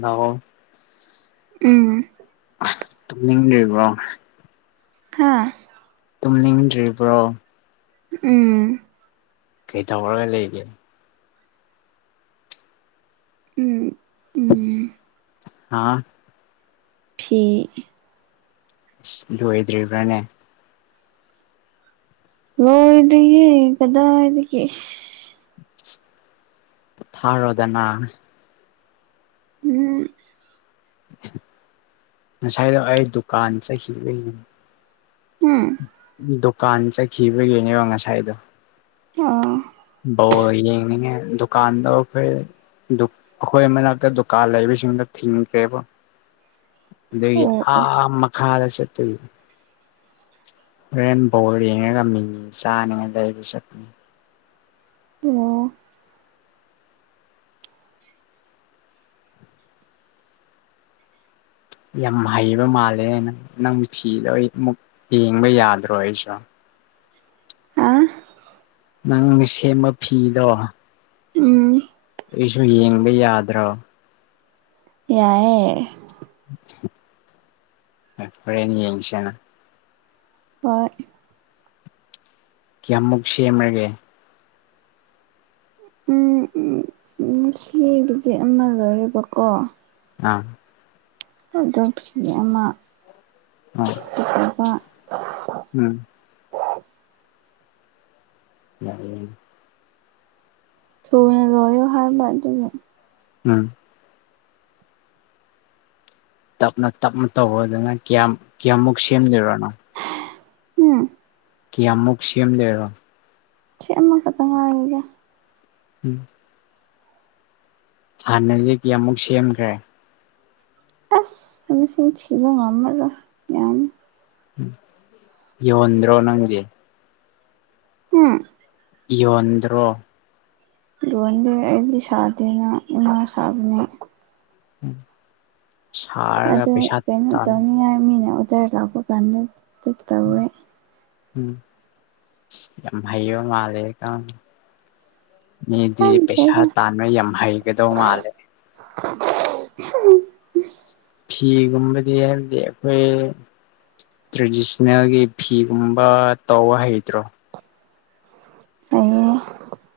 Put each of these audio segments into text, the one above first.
ꯅꯑꯣ ꯎꯝ ꯇꯨꯝꯅꯤꯡꯗꯔ꯭ꯤꯕꯣ ꯍꯥꯥ ꯇꯨꯝꯅꯤꯡꯗ꯭ꯔꯤꯕ꯭ꯔꯣ ꯎꯝ ꯀꯩ ꯇꯧꯔ꯭ ꯂꯩꯒꯦ ꯎꯝ ꯎꯝ ꯍꯥꯥ ꯐꯤ ꯑꯁ ꯂꯣꯏꯗ꯭ꯔꯤꯕ꯭ꯔꯥꯅꯦ ꯂꯣꯏꯗꯔ꯭ꯤꯌꯦ ꯀꯗꯥꯏꯗꯒꯤ ꯏꯁ ꯄꯣꯊꯥꯔꯣꯗꯅ ꯎꯝ ꯉꯁꯥꯏꯗꯣ ꯑꯩ ꯗꯨꯀꯥꯟ ꯆꯠꯈꯤꯕꯩꯅꯦ ꯎꯝ ꯗꯨꯀꯥꯟ ꯆꯠꯈꯤꯕꯒꯤꯅꯦꯕ ꯉꯁꯥꯏꯗꯣ ꯑ ꯕꯥꯜꯂ ꯌꯦꯡꯅꯤꯡꯒꯦ ꯗꯨꯀꯥꯟꯗ ꯐꯔ ꯗꯨ ꯑꯩꯈꯣꯏ ꯃꯅꯥꯛꯇ ꯗꯨꯀꯥꯟ ꯂꯩꯕꯁꯤꯡꯗꯣ ꯊꯤꯡꯗ꯭ꯔꯦꯕ ꯑꯗꯨꯒꯤ ꯑꯣ ꯑꯣ ꯑꯥ ꯃꯈꯥꯗ ꯆꯠꯇꯣꯏ ꯔꯦꯟꯕꯣꯜ ꯌꯦꯡꯉ ꯉꯝꯃꯤꯉꯤ ꯆꯥꯅꯤꯉ ꯂꯩ ꯁꯅꯤ ꯑꯣ ꯌꯥꯝ ꯍꯩꯕ ꯃꯥꯜꯂꯦ ꯅꯪ ꯅꯪ ꯐꯤꯗꯣ ꯑꯩ ꯑꯃꯨꯛ ꯌꯦꯡꯕ ꯌꯥꯗ꯭ꯔꯣ ꯑꯩꯁꯨ ꯍꯥ ꯅꯪ ꯁꯦꯝꯕ ꯐꯤꯗꯣ ꯎꯝ ꯑꯩꯁꯨ ꯌꯦꯡꯕ ꯌꯥꯗ꯭ꯔꯣ ꯌꯥꯏꯌꯦ ꯍꯣꯔꯦꯟ ꯌꯦꯡꯁꯦꯅ ꯍꯣꯏ ꯀꯌꯃꯨꯛ ꯁꯦꯝꯃꯒꯦ ꯉꯁꯤꯗꯨꯗꯤ ꯑꯃ ꯂꯧꯔꯦꯕꯀꯣ ꯑꯥ ꯑꯗꯨꯗ ꯐꯤ ꯑꯃ ꯑꯥ ꯄꯠꯇ ꯎꯝ ꯎ ꯊꯨꯅꯥ ꯂꯣꯏꯌꯣ ꯍꯥꯏꯕꯥ ꯑꯗꯨꯒꯤ ꯎꯝ ꯇꯞꯅ ꯇꯞꯅ ꯇꯧꯕꯗꯨꯅ ꯀꯌꯥꯝ ꯀꯌꯥꯃꯨꯛ ꯁꯦꯝꯗꯣꯏꯅꯣ ꯎꯝ ꯀꯤꯌꯥꯃꯨꯛ ꯁꯦꯝꯗꯣꯏꯔꯣ ꯁꯤ ꯑꯃꯥ ꯈꯛꯇꯥ ꯉꯥꯏꯔꯦꯗꯥ ꯎꯝ ꯍꯥꯟꯅꯗꯒꯤ ꯑꯃꯨꯛ ꯁꯦꯝꯈ꯭ꯔꯦ ꯑꯁ ꯁꯁꯤ ꯊ ꯑꯃꯔ ꯌꯥꯝ ꯌꯣꯟꯗꯔꯣ ꯅꯪꯗꯤ ꯎꯝ ꯌꯣꯟꯗ꯭ꯔ ꯂꯣꯟꯗꯤ ꯑꯩꯗꯤ ꯁꯥꯗꯦꯅ ꯏꯃꯥ ꯁꯥꯕꯅꯦ ꯎꯝ ꯑꯗꯨ ꯀꯩꯅꯣ ꯇꯧꯅꯤꯡꯉꯥꯏ ꯃꯤꯅ ꯑꯣꯗꯔ ꯂꯥꯛꯄ ꯀꯥꯟꯗ ꯇꯧꯋꯦ ꯎꯝꯃꯣ ꯃꯥꯂ ꯀ ꯃꯤꯗꯤ ꯄꯩꯁꯥ ꯈꯪꯗ꯭ꯔꯦꯗ ꯇꯥꯟꯕ ꯌꯥꯝ ꯍꯩꯒꯗꯧ ꯃꯥꯜꯂꯦ [unintelligible] ꯐꯤꯒꯨꯝꯕꯗꯤ ꯍꯥꯏꯗꯤ ꯑꯩꯈꯣꯏ ꯇ꯭ꯔꯦꯗꯤꯁꯅꯦꯜꯒꯤ ꯐꯤꯒꯨꯝꯕ ꯇꯧꯕ ꯍꯩꯇ꯭ꯔꯣ ꯑꯩ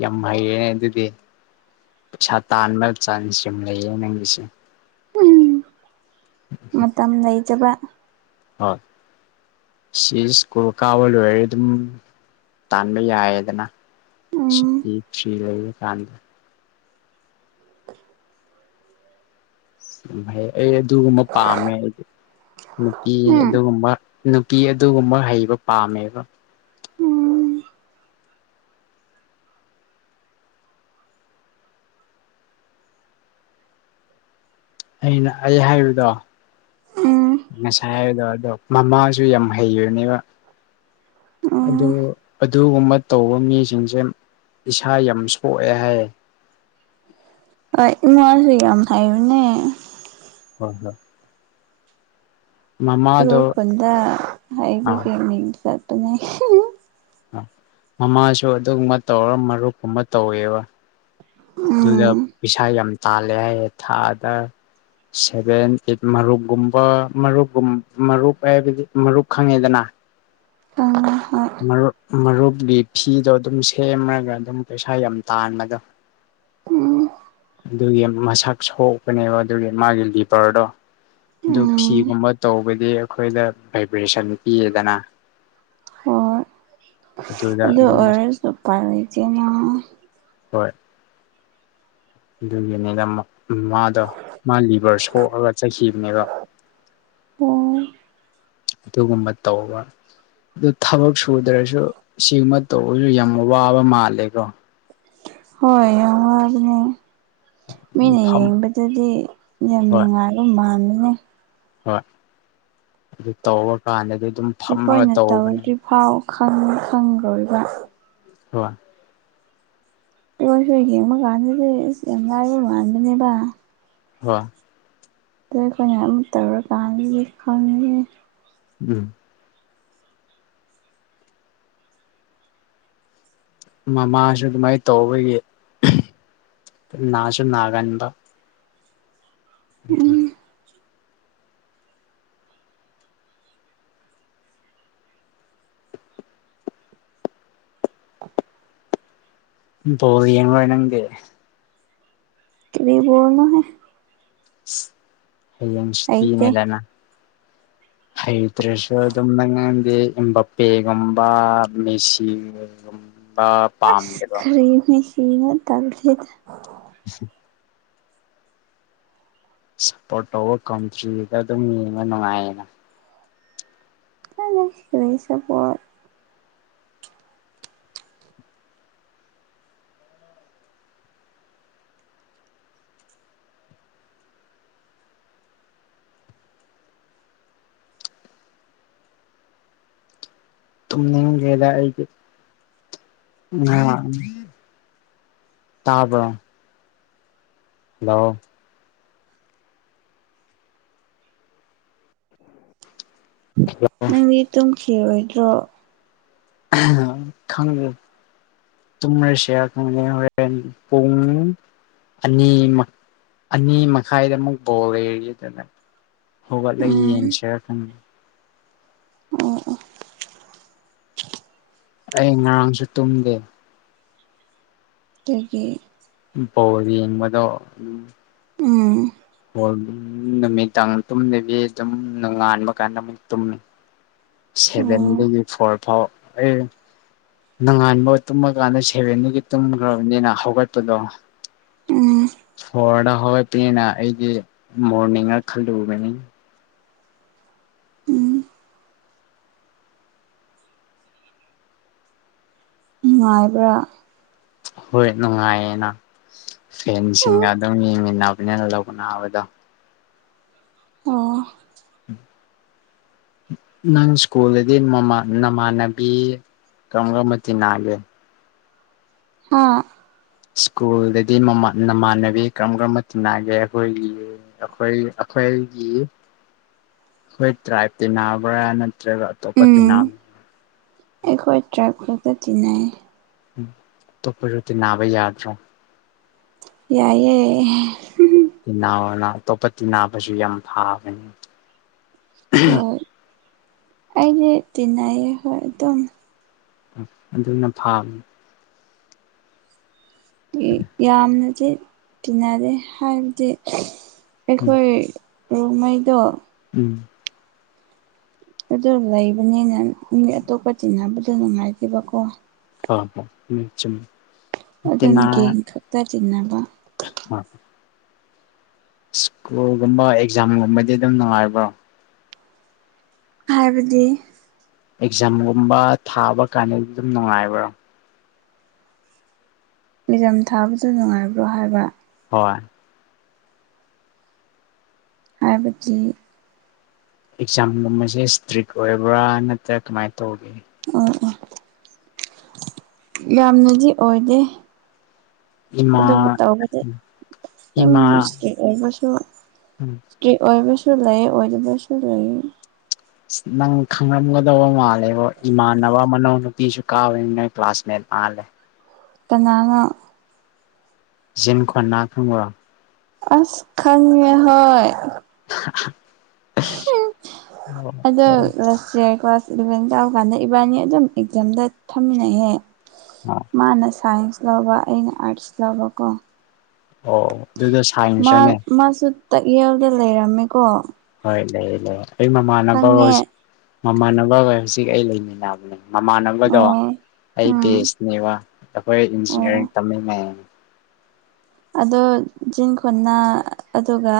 ꯌꯥꯝ ꯍꯩꯅꯦ ꯑꯗꯨꯗꯤ ꯄꯩꯁꯥ ꯇꯥꯟꯕ ꯆꯥꯡꯁ ꯌꯥꯝꯨꯝ ꯂꯩꯌꯦ ꯅꯪꯒꯤꯁꯦ ꯎꯝ ꯃꯇꯝ ꯂꯩꯖꯕ ꯍꯣꯏ ꯁꯤꯁ ꯀꯨꯜ ꯀꯥꯕꯜ ꯑꯣꯏꯗꯝ ꯇꯥꯟꯃꯑꯗꯅ ꯎꯝ ꯁꯤ ꯂꯩ ꯀꯥꯟꯗ ꯎ ꯑꯩ ꯑꯗꯨꯒꯨꯝꯕ ꯄꯥꯝꯃꯦ ꯑꯩꯗꯤ ꯅꯨꯄꯤ ꯎꯝ ꯑꯗꯨꯒꯨꯝꯕ ꯅꯨꯄꯤ ꯑꯗꯨꯒꯨꯝꯕ ꯍꯩꯕ ꯄꯥꯝꯃꯦꯕ ꯎꯝ ꯑꯩꯅ ꯑꯩ ꯍꯥꯏꯕꯗꯣ ꯎꯝ ꯉꯁꯥꯏ ꯍꯥꯏꯕꯗꯣ ꯑꯗꯣ ꯃꯃꯥꯁꯨ ꯌꯥꯝ ꯍꯩꯕꯅꯦꯕ ꯑꯗꯨ ꯎꯝ ꯑꯗꯨꯒꯨꯝꯕ ꯇꯧꯕ ꯃꯤꯁꯤꯡꯁꯦ ꯏꯁꯥ ꯌꯥꯝ ꯁꯣꯛꯑꯦ ꯍꯥꯏ ꯑ ꯏꯃꯁꯨ ꯌꯥꯝ ꯍꯩꯕꯥꯅꯦ ꯍꯣꯏ ꯍꯣꯏ ꯇ ꯃꯃꯥꯗꯣ ꯐꯟꯗ ꯑꯥ ꯍꯥꯏꯕꯒ ꯆꯇ ꯃꯃꯥꯁꯨ ꯑꯗꯨꯒꯨꯝꯕ ꯇꯧꯔ ꯃꯔꯨꯞꯀꯨꯝꯕ ꯇꯧꯋꯦꯕ ꯑꯗꯨꯗ ꯎꯝ ꯄꯩꯁꯥ ꯌꯥꯝ ꯇꯥꯜꯂꯦ ꯍꯥꯏ ꯊꯥꯗ ꯁꯚꯦꯟ ꯑꯩꯠ ꯃꯔꯨꯞꯀꯨꯝꯕ ꯃꯔꯨꯞꯨꯝ ꯃꯔꯨꯞ ꯍꯥꯏꯕꯗꯤ ꯃꯔꯨꯞ ꯈꯪꯉꯦꯗꯅ ꯈꯪꯉꯦ ꯍꯣꯏ ꯃꯔꯨꯞ ꯃꯔꯨꯞꯀꯤ ꯐꯤꯗꯣ ꯑꯗꯨꯝ ꯁꯦꯝꯃꯒ ꯑꯗꯨꯝ ꯄꯩꯁꯥ ꯌꯥꯝ ꯇꯥꯟꯕꯗꯣ ꯎꯝ ꯑꯗꯨꯒꯤ ꯃꯁꯛ ꯁꯣꯛꯄꯅꯦꯕ ꯑꯗꯨꯒꯤ ꯃꯥꯒꯤ ꯂꯤꯄꯔꯗꯣ ꯑꯗꯨ ꯎꯝ ꯐꯤꯒꯨꯝꯕ ꯇꯧꯕꯗꯤ ꯑꯩꯈꯣꯏꯗ ꯚꯥꯏꯕ꯭ꯔꯦꯁꯟ ꯄꯤꯌꯦꯗꯅ [unintelligible] ꯑꯗꯨꯗ ꯑꯗꯨꯗꯣ ꯑꯗꯨꯝ ꯑꯣꯏꯔꯁꯨ ꯄꯔꯗꯦꯅ ꯍꯣꯏ ꯑꯗꯨꯒꯤꯅꯤꯅ ꯃꯥꯗꯣ ꯃꯥ ꯂꯤ ꯔ ꯁꯣꯛꯑꯒ ꯆꯠꯈꯤꯕꯅꯦꯕ ꯑꯣ ꯑꯗꯨꯒꯨꯝꯕ ꯇꯧꯕ ꯑꯗꯨ ꯊꯕꯛ ꯁꯨꯗ꯭ꯔꯁꯨ ꯁꯤꯒꯃ ꯇꯧꯕꯁꯨ ꯌꯥꯝ ꯋꯥꯕ ꯃꯥꯜꯂꯦꯀꯣ ꯍꯣꯏ ꯌꯥꯝ ꯋꯥꯕꯅꯦ ꯃꯤꯅ ꯐꯝ ꯌꯦꯡꯕꯗꯗꯤ ꯌꯥꯝ ꯍꯣꯏ ꯅꯨꯡꯉꯥꯏꯕ ꯃꯅꯦ ꯍꯣꯏ ꯑꯗꯨ ꯇꯧꯑ ꯀꯥꯟꯗꯗꯤ ꯑꯗꯨꯝ ꯐꯝꯃꯒ ꯑꯩꯈꯣꯏꯅ ꯇꯧꯕꯅꯤ ꯇꯧꯗ꯭ꯔꯤ ꯐꯥꯎ ꯈꯪꯗꯣꯣꯏꯕ ꯍ ꯄꯣꯏꯁꯨ ꯌꯦꯡꯕ ꯀꯥꯟꯗꯗꯤ ꯑꯁ ꯌꯥꯝ ꯂꯥꯏꯔ ꯃꯥꯟꯕꯅꯦꯕ ꯍ ꯑ ꯑꯩꯈꯣꯏꯅ ꯑꯗꯨꯝ ꯇꯧꯔ ꯀꯥꯟ ꯈꯪꯉꯦ ꯎꯝ ꯃꯃꯥꯁꯨ ꯑꯗꯨꯃꯥꯏꯅ ꯇꯧꯕꯒꯤ ꯅꯥꯖꯅꯅꯥꯒꯥꯟꯗ ꯑꯗꯨꯇ ꯎꯝ ꯇꯣ ꯌꯦꯡꯉꯣꯏ ꯅꯪꯗꯤꯦ ꯑꯗꯨꯕꯨꯣꯅꯣ ꯍꯥꯏꯦ ꯍꯌꯦꯡ ꯍꯩꯇꯦ ꯁꯨꯇꯤꯅꯦꯗꯅ ꯍꯩꯗ꯭ꯔꯦꯁꯨꯑꯗꯝꯗꯗꯤ ꯏꯝꯕꯄꯦꯒꯨꯝ ꯃꯦꯁꯤ ꯄꯝꯗꯕ ꯀꯔꯤꯅꯣ ꯇꯥꯡꯈꯔꯦꯗ [unintelligible] ꯁꯞꯄꯣꯔꯠ ꯇꯧꯕ ꯀꯟꯇ꯭ꯔꯤꯗ ꯑꯗꯨꯝ ꯌꯦꯡꯕ ꯅꯨꯡꯉꯥꯏꯌꯦꯅ [unintelligible] ꯇꯨꯅꯤꯡꯈꯔꯦꯗ ꯑꯩꯗꯤ ꯇꯥꯕꯔꯣ ꯍꯜꯔꯣ ꯅꯪꯗꯤ ꯇꯨꯝꯈꯤꯔꯣꯏꯗ꯭ꯔꯣ ꯈꯪꯗꯦ ꯇꯨꯔꯁꯦ [unintelligible] ꯍꯔꯦꯟ ꯄꯨꯡ ꯑꯅꯤ ꯑꯅꯤ ꯃꯈꯥꯏꯗ ꯑꯃꯨꯛ ꯕꯣꯜ ꯂꯩꯌꯦꯗꯅ ꯍꯣꯒꯠꯂ ꯎꯝ ꯌꯦꯡꯁꯤꯔ ꯈꯪꯗꯦ ꯑꯣ ꯑꯣ ꯑꯩ ꯉꯔꯥꯡꯁꯨ ꯇꯨꯝꯗꯦ ꯇꯒꯤ ꯕꯣꯜ ꯌꯦꯡꯕꯗꯣ ꯎꯝ ꯕꯣꯜ ꯅꯨꯃꯤꯗꯥꯡ ꯇꯨꯝꯗꯕꯤ ꯑꯗꯨꯝ ꯉꯥꯟꯕ ꯀꯥꯟꯗ ꯑꯃꯨꯛ ꯇꯨꯝꯃꯤ ꯑꯣ ꯁꯚꯦꯟꯗꯒꯤ ꯐꯣꯔ ꯐꯥꯎ ꯅꯪꯉꯥꯟꯕ ꯇꯨꯝꯃꯀꯥꯟꯗ ꯁꯦꯔꯦꯟꯗꯒꯤ ꯇꯨꯝꯈ꯭ꯔꯕꯅꯤꯅ ꯍꯧꯒꯠꯄꯗꯣ ꯎꯝ ꯍꯣꯔꯗ ꯍꯧꯔꯛꯄꯅꯤꯅ ꯑꯩꯗꯤ ꯃꯣꯔꯅꯤꯡꯔ ꯈꯜꯂꯨꯕꯅꯤ ꯎꯝ ꯅꯨꯡꯉꯥꯏꯕ꯭ꯔꯥ ꯍꯣꯏ ꯅꯨꯡꯉꯥꯏꯌꯦꯅ ꯐꯦꯟꯁꯤꯡꯒ ꯑꯗꯨꯝ ꯌꯦꯡꯃꯤꯟꯅꯕꯅꯤꯅ ꯂꯧꯅꯕꯗꯣ ꯑꯣ ꯅꯪ ꯁ꯭ꯀꯨꯜꯗꯗꯤ ꯅꯃꯥꯟꯅꯕꯤ ꯀꯒꯃꯗꯤ ꯅꯜꯂꯦ ꯍꯥꯥ ꯁ꯭ꯀꯨꯜꯗꯗꯤ ꯃꯃꯥꯟꯅꯕꯤ ꯀꯔꯝ ꯀꯔꯝꯕ ꯇꯤꯟꯅꯒꯦ ꯑꯩꯈꯣꯏꯒꯤ ꯑꯩꯈꯣꯏ ꯀꯩꯒꯤ ꯍꯣꯏ ꯇ꯭ꯔꯥꯏꯞ ꯇꯤꯟꯅꯕ꯭ꯔꯥ ꯅꯠꯇ꯭ꯔꯒ ꯑꯇꯣꯞꯄ ꯎꯝ ꯇꯅꯥꯝ ꯑꯩꯈꯣꯏ ꯇꯔꯞ ꯈꯛꯇ ꯇꯤꯅꯩ ꯑꯇꯣꯞꯄꯁꯨ ꯇꯤꯅꯥꯕ ꯌꯥꯗ꯭ꯔꯣ ꯌꯥꯏꯌꯦ ꯇꯤꯅꯧꯅ ꯑꯇꯣꯞꯄ ꯇꯤꯅꯥꯕꯁꯨ ꯌꯥꯝ ꯐꯥꯕꯅꯤ ꯍꯣꯏ ꯑꯩꯗꯤ ꯇꯤꯟꯅ ꯍꯣꯏ ꯑꯗꯨꯝ ꯑꯗꯨꯅ ꯐꯥꯕꯅꯤ ꯌꯥꯝꯅꯗꯤ ꯇꯤꯟꯅꯔꯦ ꯍꯥꯏꯕꯗꯤ ꯎꯝ ꯑꯩꯈꯣꯏ ꯔꯨꯝꯍꯩꯗꯣ ꯎꯝ ꯑꯗꯨ ꯂꯩꯕꯅꯤꯅ ꯃꯤ ꯑꯇꯣꯞꯄ ꯇꯤꯟꯅꯕꯗꯣ ꯅꯨꯡꯉꯥꯏꯇꯦꯕꯀꯣ ꯍꯣꯏ ꯍꯣꯏ ꯆꯨꯝꯃꯤ ꯑꯗꯨꯝ ꯇꯤꯅ ꯒꯦꯡ ꯈꯛꯇ ꯆꯤꯟꯅꯕ [unintelligible] ꯁ꯭ꯀꯨꯜꯒꯨꯝꯕ ꯑꯦꯛꯖꯥꯝꯒꯨꯝꯕꯗꯤ ꯑꯗꯨꯝ ꯅꯨꯡꯉꯥꯏꯕ꯭ꯔꯣ ꯍꯥꯏꯕꯗꯤ ꯑꯦꯛꯖꯥꯝꯒꯨꯝꯕ ꯊꯥꯕ ꯀꯥꯟꯗꯗꯤ ꯑꯗꯨꯝ ꯅꯨꯡꯉꯥꯏꯕ꯭ꯔꯣ ꯑꯦꯛꯖꯝ ꯊꯥꯕꯗ ꯅꯨꯡꯉꯥꯏꯕ꯭ꯔꯣ ꯍꯥꯏꯕ ꯍꯣꯏ ꯍꯥꯏꯕꯆꯤ ꯑꯦꯛꯖꯥꯝꯒꯨꯝꯕꯁꯦ ꯏꯁꯇ꯭ꯔꯤꯛ ꯑꯣꯏꯔꯕ꯭ꯔꯥ ꯅꯠꯇ꯭ꯔꯥ ꯀꯃꯥꯏꯅ ꯇꯧꯒꯦ ꯑꯣ ꯑꯣ ꯌꯥꯝꯅꯗꯤ ꯑꯣꯏꯗꯦ ꯏꯃ ꯎ ꯏꯁꯇꯔꯤ ꯑꯣꯏꯕꯁꯨ ꯎꯝ ꯏꯁꯇꯔꯤ ꯑꯣꯏꯕꯁꯨ ꯁꯨ ꯂꯩꯦ ꯑꯣꯖꯕꯁꯨ ꯂꯩꯏꯦ ꯅꯪ ꯈꯪꯂꯝꯝꯒꯗꯕ ꯃꯥꯜꯂꯦꯕ ꯏꯃꯥꯟꯅꯕ ꯃꯅꯥꯎꯅꯨꯄꯤꯁꯨ ꯀꯥꯋꯦ ꯅꯪ ꯀ꯭ꯂꯥꯁꯃꯦꯦꯠ ꯑꯂꯦ ꯏ ꯅꯅ ꯖꯤꯟ ꯈꯣꯟꯅꯥ ꯊꯪꯣ ꯑꯁ ꯈꯪꯉꯦ ꯍꯣꯏ [inaudible] ꯑꯗ ꯑꯣ ꯔꯁꯤ ꯀ꯭ꯂ ꯏꯂꯚꯦꯟ ꯇꯧꯔꯀꯥꯟꯗ ꯏꯕꯥꯅꯤ ꯑꯗꯨꯝ ꯑꯦꯛꯖꯥꯝꯗ ꯊꯝꯃꯤꯟꯅꯩꯍꯦ ꯃꯥꯅ ꯁꯥꯏꯟꯁ ꯂ ꯏꯩꯅ ꯑꯔꯠꯁ ꯂ ꯀꯣ ꯑꯣ ꯑꯗꯨꯗꯣ ꯁꯥꯏꯟꯁꯔꯅꯦ ꯃꯥꯁꯨ ꯇꯥꯛꯌꯦꯜꯗ ꯂꯩꯔꯝꯃꯦ ꯍꯣꯏ ꯂꯩꯦ ꯂꯩꯦ ꯑꯩ ꯃꯃꯥꯟꯅꯕꯔꯣ ꯈꯪꯉꯦ ꯍꯧꯖꯤꯛ ꯃꯃꯥꯟꯅꯕꯔꯣꯏ ꯍꯧꯖꯤꯛ ꯑꯩ ꯂꯩꯃꯤꯟꯅꯕꯅꯦ ꯃꯃꯥꯟꯅꯕꯗꯣ ꯑꯣ ꯑꯩ ꯎꯝ ꯕꯤꯁꯅꯦꯕ ꯑꯩꯈꯣꯏ ꯑꯣ ꯏꯟꯖꯤꯅꯤꯌꯥꯔꯤꯡ ꯇꯝꯃꯤꯉꯩ ꯑꯗꯣ ꯖꯤꯟ ꯈꯨꯅ ꯑꯗꯨꯒ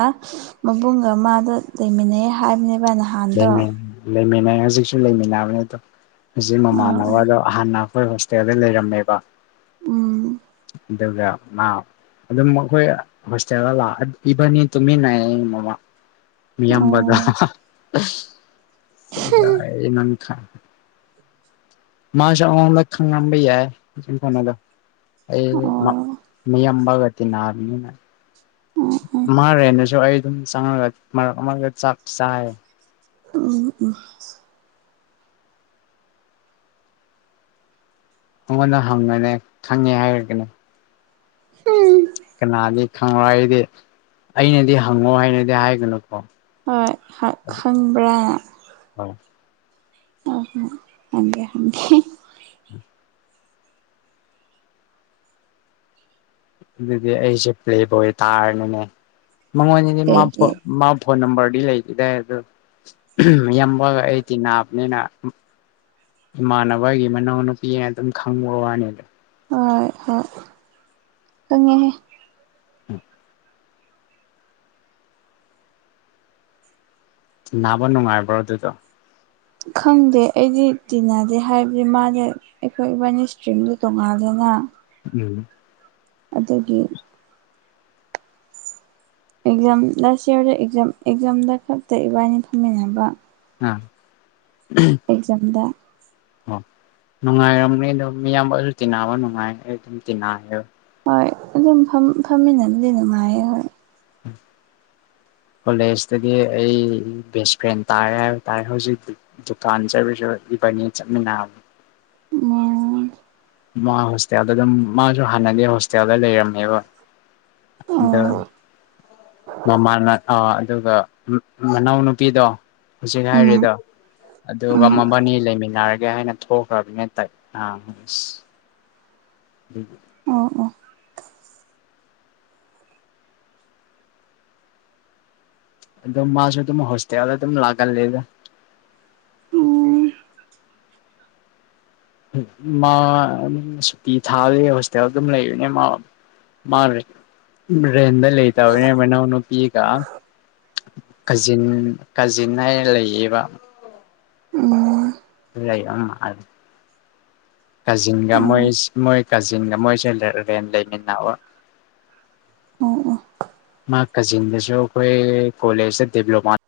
ꯃꯕꯨꯡꯒ ꯃꯥꯗ ꯂꯩꯃꯤꯟꯅꯩ ꯍꯥꯏꯕꯅꯦꯕ ꯅꯍꯥꯟꯗꯣ ꯂꯩꯃꯤꯟ ꯂꯩꯃꯤꯟꯅꯩ ꯍꯧꯖꯤꯛꯁꯨ ꯂꯩꯃꯤꯟꯅꯕꯅꯤ ꯑꯗꯣ ꯍꯧꯖꯤꯛ ꯑ ꯑꯣ ꯃꯃꯥꯟꯅꯕꯗꯣ ꯍꯥꯟꯅ ꯑꯩꯈꯣꯏ ꯍꯣꯁꯇꯦꯜꯗ ꯂꯩꯔꯝꯃꯦꯕ ꯎꯝ ꯑꯗꯨꯒꯗꯨ ꯃꯥ ꯑꯗꯨꯝ ꯑꯩꯈꯣꯏ ꯍꯣꯁꯇꯦꯜꯗ ꯂ ꯏꯕꯅꯤ ꯇꯨꯃꯤꯟꯅꯩ ꯑꯩ ꯃꯃꯥ ꯃꯤ ꯑꯝꯕꯒ ꯑꯣ ꯅꯪ ꯈ ꯃꯥꯁ ꯂ ꯈꯪ ꯉꯝꯕꯩ ꯌꯥ ꯐꯅꯥꯗ ꯑꯩ ꯑꯣ ꯃꯤ ꯑꯝꯕꯒꯇꯅꯔꯅꯤꯅ ꯎꯝ ꯎꯝ ꯃꯥꯔꯦꯅꯁꯨ ꯑꯩ ꯑꯗꯨꯝ ꯆꯪꯉꯒꯒ ꯆꯥꯛ ꯆꯥꯏ ꯎꯝ ꯎꯝ ꯑꯩꯉꯣꯟꯗ ꯍꯪꯒꯅꯦ ꯈꯪꯉꯦ ꯍꯥꯏꯔꯒꯅꯦ ꯎꯝ ꯀꯅꯥꯗꯤ ꯈꯪꯉꯣ ꯑꯩꯗꯤ ꯑꯩꯅꯗꯤ ꯍꯪꯉꯣ ꯍꯥꯏꯅꯗꯤ ꯍꯥꯏꯒꯅꯨ ꯍꯣꯏ ꯈꯪꯕ꯭ꯔꯥꯅ ꯍꯣꯏ ꯑ ꯍ ꯗꯤ ꯑꯩꯁꯦ ꯄ꯭ꯂꯦꯕ ꯑꯣꯏ ꯇꯥꯔꯅꯤꯅꯦ ꯃꯉꯣꯟꯗꯤ ꯃꯥꯣꯟ ꯀꯩꯒꯤ ꯃꯥ ꯐꯣꯟ ꯅꯝꯕꯔ ꯂꯩꯈꯤꯗꯏ ꯑꯗ ꯌꯥꯝꯝꯕꯒ ꯑꯩꯗꯤꯤ ꯅꯥꯕꯅꯤꯅ ꯏꯃꯥꯟꯅꯕꯒꯤ ꯃꯅꯥꯎꯅꯨꯄꯤꯅ ꯑꯗꯨꯝ ꯈꯪꯕ ꯋꯥꯅꯤꯗ ꯍꯣꯏ ꯍꯣꯏ ꯆꯪꯉꯦꯍꯦ ꯎꯝ ꯅꯥꯕ ꯅꯨꯡꯉꯥꯏꯕ꯭ꯔꯣ ꯑꯗꯨꯗꯣ ꯈꯪꯗꯦ ꯑꯩꯗꯤ ꯇꯤꯟꯅꯗꯦ ꯍꯥꯏꯕꯗꯤ ꯃꯥꯗꯤ ꯑꯩꯈꯣꯏ ꯏꯕꯥꯏꯅꯤ ꯏꯁꯇ꯭ꯔꯤꯝꯗ ꯇꯣꯡꯉꯥꯟꯗꯅ ꯎꯝ ꯑꯗꯨꯒꯤ ꯑꯦꯛꯖꯥꯝ ꯂꯥꯁ ꯏꯌꯥꯔꯗꯝ ꯑꯦꯛꯖꯥꯝꯗ ꯈꯛꯇ ꯏꯕꯥꯏꯅꯤ ꯐꯝꯃꯤꯟꯅꯕ ꯎꯝ ꯑꯦꯛꯖꯝꯗ ꯑꯣ ꯅꯨꯡꯉꯥꯏꯔꯝꯅꯤ ꯑꯣ ꯃꯤꯌꯥꯝꯕꯁꯨ ꯇꯤꯟꯅꯕ ꯅꯨꯡꯉꯥꯏ ꯑꯩ ꯑꯗꯨꯝ ꯇꯤꯟꯅ ꯍꯣꯏ ꯑꯗꯨꯝ ꯐꯝꯃꯤꯟꯅꯕꯗꯤ ꯅꯨꯡꯉꯥꯏꯌꯦ ꯍꯣꯏ ꯎꯝ ꯀꯣꯂꯦꯖꯇꯗꯤ ꯑꯩ ꯕꯦꯁ ꯐ꯭ꯔꯦꯟ ꯇꯥꯔꯦ ꯍꯥꯏꯕ ꯇꯥꯏꯔꯦ ꯍꯧꯖꯤꯛ ꯗꯨꯀꯥꯟ ꯆꯠꯔꯤꯁꯨ ꯏꯕꯅꯤ ꯆꯃꯤꯟꯅ ꯎꯝ ꯃꯥ ꯍꯣꯁꯇꯦꯜꯗ ꯑꯗꯨꯝ ꯃꯥꯁꯨ ꯍꯥꯟꯅꯗꯤ ꯍꯣꯁꯇꯦꯜꯗ ꯂꯩꯔꯝꯅꯦꯕ ꯑꯗ ꯑꯣ ꯃꯃꯥꯅ ꯑ ꯑꯗꯨꯒ ꯃꯅꯥꯎꯅ ꯅꯨꯄꯤꯗꯣ ꯍꯧꯖꯤꯛꯅ ꯎꯝ ꯍꯥꯏꯔꯤꯦꯗ ꯑꯗꯨꯒ ꯎꯝ ꯃꯃꯅꯤ ꯂꯩꯃꯤꯟꯅꯔꯒꯦ ꯍꯥꯏꯅ ꯊꯣꯛꯈ꯭ꯔꯕꯅꯤꯅ ꯇꯥꯏ ꯑ ꯎ ꯑꯣ ꯑꯣ ꯑꯗꯨ ꯃꯥꯁꯨ ꯇꯃ ꯍꯁꯇꯋꯥꯗ ꯂꯒ ꯂꯦꯗ ꯎꯝ ꯃꯥ ꯁꯨꯇꯤ ꯊꯥꯗ ꯍꯣꯁꯇꯦꯜ ꯑꯗꯨꯝ ꯂꯩꯕꯅꯦ ꯃꯥ ꯃꯥ ꯔꯦꯗ ꯂꯩꯦ ꯇ ꯍ ꯃꯅꯅ ꯄ ꯀꯖꯤꯟ ꯀꯖꯤꯟ ꯍꯥꯏꯅ ꯂꯩꯌꯦꯕ ꯑꯣ ꯂꯩꯣ ꯑ ꯑ ꯀꯥꯖꯤꯟꯒ ꯑꯣ ꯃꯣꯏ ꯃꯣꯏ ꯀꯥꯖꯤꯟꯒ ꯃꯣꯏꯁꯦ ꯔꯦꯟ ꯂꯩꯃꯤꯟꯅꯑꯣ [inaudible] ꯑꯣ ꯑꯣ ꯃꯥ ꯀꯖꯤꯗꯁꯨ ꯑꯩꯈꯣꯏ ꯀꯣꯂ ꯗꯤꯕ꯭ꯂꯣꯃꯥ